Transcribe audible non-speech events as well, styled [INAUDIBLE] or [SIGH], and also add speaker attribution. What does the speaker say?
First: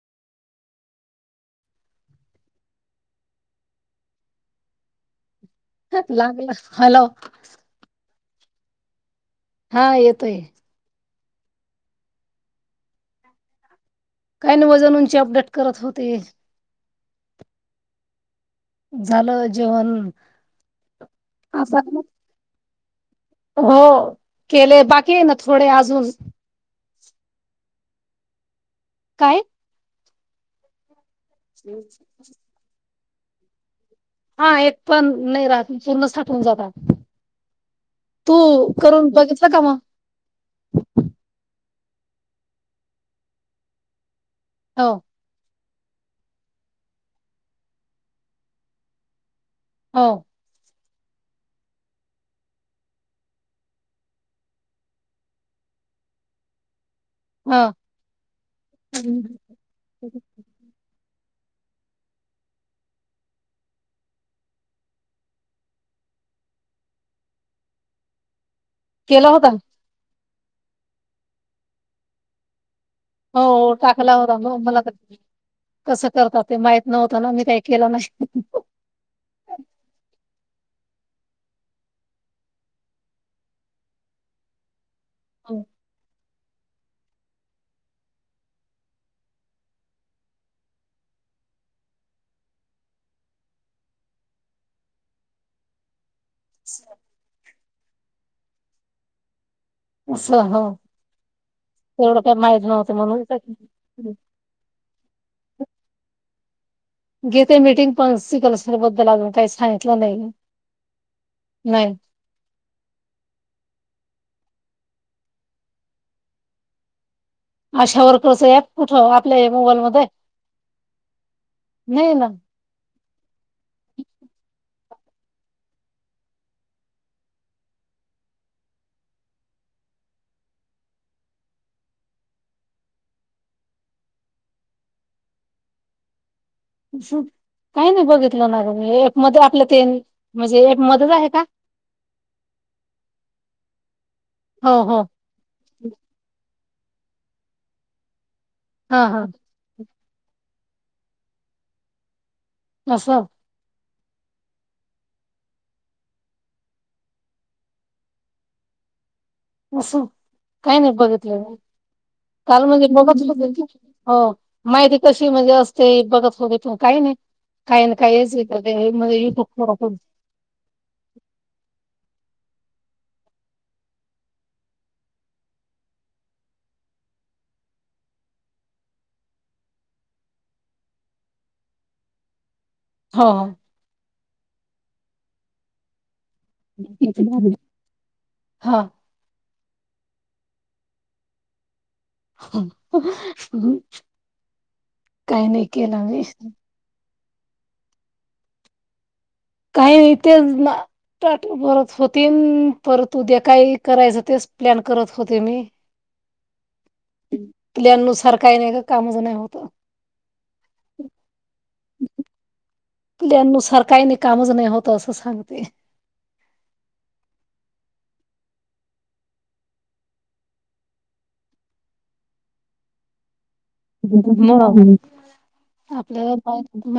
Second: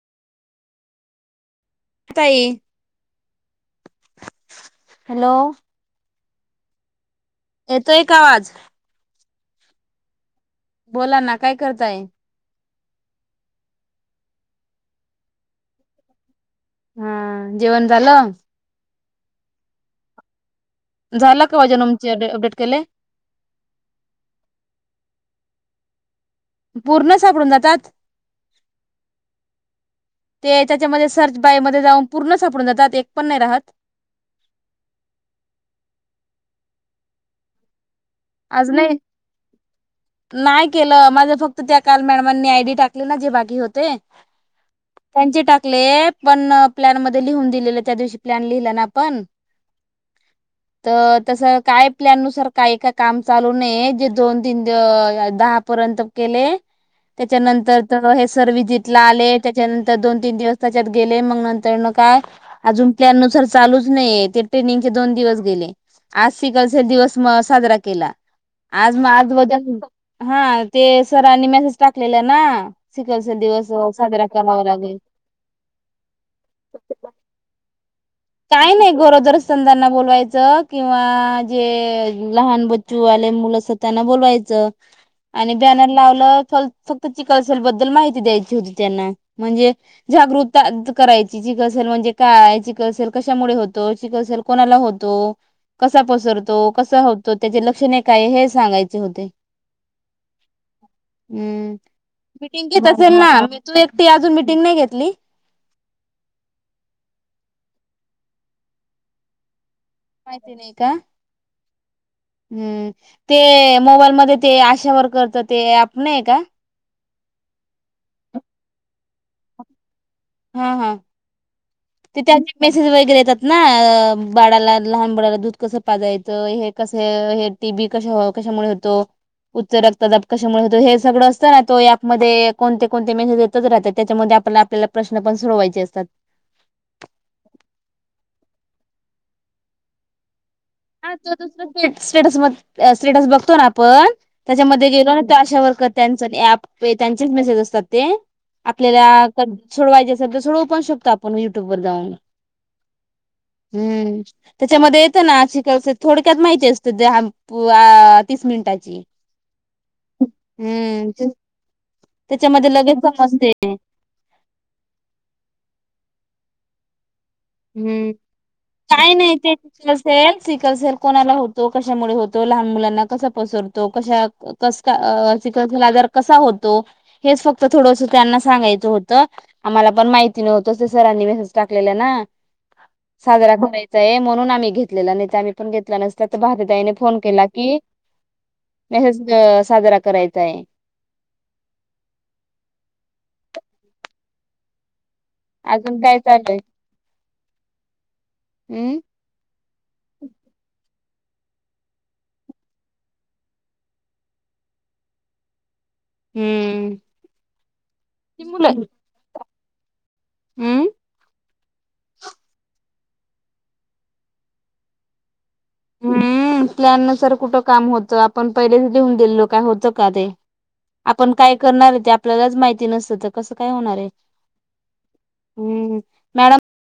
Speaker 1: ताई हॅलो.
Speaker 2: लागला हॅलो.
Speaker 1: येतो एक आवाज?
Speaker 2: हा येतोय.
Speaker 1: बोला ना काय करताय?
Speaker 2: काही नाही वजन, उंची अपडेट करत होते.
Speaker 1: हा जेवण झालं?
Speaker 2: झालं जेवण.
Speaker 1: झाला का
Speaker 2: असं
Speaker 1: वाजनमचे अपडेट केले?
Speaker 2: हो केले बाकी आहे ना थोडे अजून
Speaker 1: पूर्ण सापडून जातात.
Speaker 2: काय?
Speaker 1: ते त्याच्यामध्ये सर्च बाय मध्ये जाऊन पूर्ण सापडून जातात एक पण नाही राहात
Speaker 2: हा एक पण नाही राहत पूर्णच साठवून जातात. तू
Speaker 1: आज नाही
Speaker 2: करून बघितलं का मग
Speaker 1: नाही केलं माझ फक्त त्या काल मॅडमांनी आयडी टाकली ना जे बाकी होते.
Speaker 2: हो.
Speaker 1: त्यांचे टाकले पण प्लॅन मध्ये लिहून दिलेलं त्या दिवशी प्लॅन लिहिलं ना आपण
Speaker 2: हो.
Speaker 1: तर तसं काय प्लॅन नुसार का एका काम चालू नाहीय जे दोन तीन दहा पर्यंत के
Speaker 2: हा
Speaker 1: त्याच्यानंतर हे सर विजला आले त्याच्यानंतर दोन तीन दिवस त्याच्यात गेले मग नंतर न काय अजून प्लॅन नुसार चालूच नाहीय ते ट्रेनिंगचे दोन दिवस गेले आजिकलचा दिवस म साजरा केला आज
Speaker 2: केला
Speaker 1: मग
Speaker 2: होता
Speaker 1: आज हा ते सरांनी मेसेज टाकलेले ना सिकलसा दिवस
Speaker 2: हो टाकला
Speaker 1: साजरा
Speaker 2: होता मग
Speaker 1: करावा
Speaker 2: मला तर
Speaker 1: लागेल
Speaker 2: कसं करतात ते माहत नव्हता ना मी काही केलं नाही
Speaker 1: काही नाही गरोदर संदांना बोलवायचं किंवा जे लहान बच्चू आले मुल अस त्यांना बोलवायचं आणि बॅनर लावलं चल फक्त चिकलसेलबद्दल माहिती द्यायची होती त्यांना म्हणजे जागृतता करायची चिक असेल म्हणजे कायची केल कशामुळे होत चल कोणाला होतो कसा पसरतो कसा तो त्याचे लक्षणे काय हे सांगायचे होते
Speaker 2: हा ह
Speaker 1: हम्म मिीटिंग घेत असेल ना म तू
Speaker 2: म्हणून
Speaker 1: एकटी अजून मिटिंग नाही घेतली
Speaker 2: घेते मीटिंग पण शिकल सर बद्दल अून काही ान
Speaker 1: माहिती नाहीय का
Speaker 2: नाही
Speaker 1: हम्म ते मोबाईलमध्येध्ये ते आशावर करत ते आपण आहे का
Speaker 2: अशा वर्करच ऍप कुठं आपल्या मोबाईल मध्ये
Speaker 1: हा हा
Speaker 2: नाही
Speaker 1: ते
Speaker 2: ना
Speaker 1: त्या मेसेज वगैरे येतात ना बाळाला लहान बाळाला दूध कसं पाजायचं हे कसं हे ते बी कशा कशामुळे होतो उच्च रक्तदाब कशामुळे होतो हे सगळं असतं ना तो यापमध्ये कोणते कोणते मेसेज तसं राहतं त्याच्यामध्ये आपल्याला आपल्याला प्रश्न पण सोडवायचे असतात.
Speaker 2: काही नाही बघितलं ना मी एक मध्ये आपल्यं त्याने. म्हणजे एक मत.
Speaker 1: हा तो दुसरा स्टेटस स्टेटस बघतो ना आपण
Speaker 2: हो
Speaker 1: त्याच्यामध्ये
Speaker 2: हो
Speaker 1: गेलो ना. आशावारकर त्यांच त्यांचेच मेसेज असतात ते
Speaker 2: हा हा
Speaker 1: आपल्याला सोडवायचे असेल सोडू पण शकतो आपण युटॅब वर जाऊन.
Speaker 2: असस.
Speaker 1: हम्म त्याच्या मध्ये येतं ना. थोडक्यात माहिती असते तीस मिनिटाची.
Speaker 2: असं काही नाही
Speaker 1: हम्म ते
Speaker 2: बघितलं नाही काल
Speaker 1: त्याच्यामध्ये लगेच समजते
Speaker 2: बघत. हो माहिती कशी म्हणजे असते बघतं बघतं काही नाही. काही ना
Speaker 1: हम्म
Speaker 2: कायचं युट्यूब [INAUDIBLE] थोण
Speaker 1: सिकल सर कोणाला होतो कशामुळे होतो लहान मुलांना कसा पसरतो कश्या कसं का चिखल आजार कसा होतो. हेच फक्त थोडंसं त्यांना सांगायचं होतं. आम्हाला पण माहिती नव्हतं ते सरांनी म टाकलेलं ना
Speaker 2: हो
Speaker 1: साजरा करायचाय म्हणून आम्ही घेतलेला नाही तर आम्ही पण घेतला नस त्यात बहताईने फोन केला की
Speaker 2: हा
Speaker 1: मेसेज साजरा करायचा आहे
Speaker 2: काही नाही केलं म
Speaker 1: हम्
Speaker 2: काही येते तेचं. भरत होते परत उद्या काय करायचं तेच प्लॅन करत होते मी
Speaker 1: हम्म
Speaker 2: थकल्या नुसार
Speaker 1: ती
Speaker 2: काही
Speaker 1: मुलं
Speaker 2: नाही गं कामाचं नाही होत.
Speaker 1: हम्म
Speaker 2: आपल्या नुसार काही नाही कामचं नाही होतं असं सांगते.
Speaker 1: हम्म प्लॅन नुसार कुठं काम होतं आपण पहिलेचं लिहून दिलं काय होतं का ते आपण काय करणार आहे ते आपल्यालाचं माहिती नसतं तर कसं काय होणार. आहे
Speaker 2: मगं
Speaker 1: हम्म
Speaker 2: आपल्याला
Speaker 1: मॅडम
Speaker 2: पाय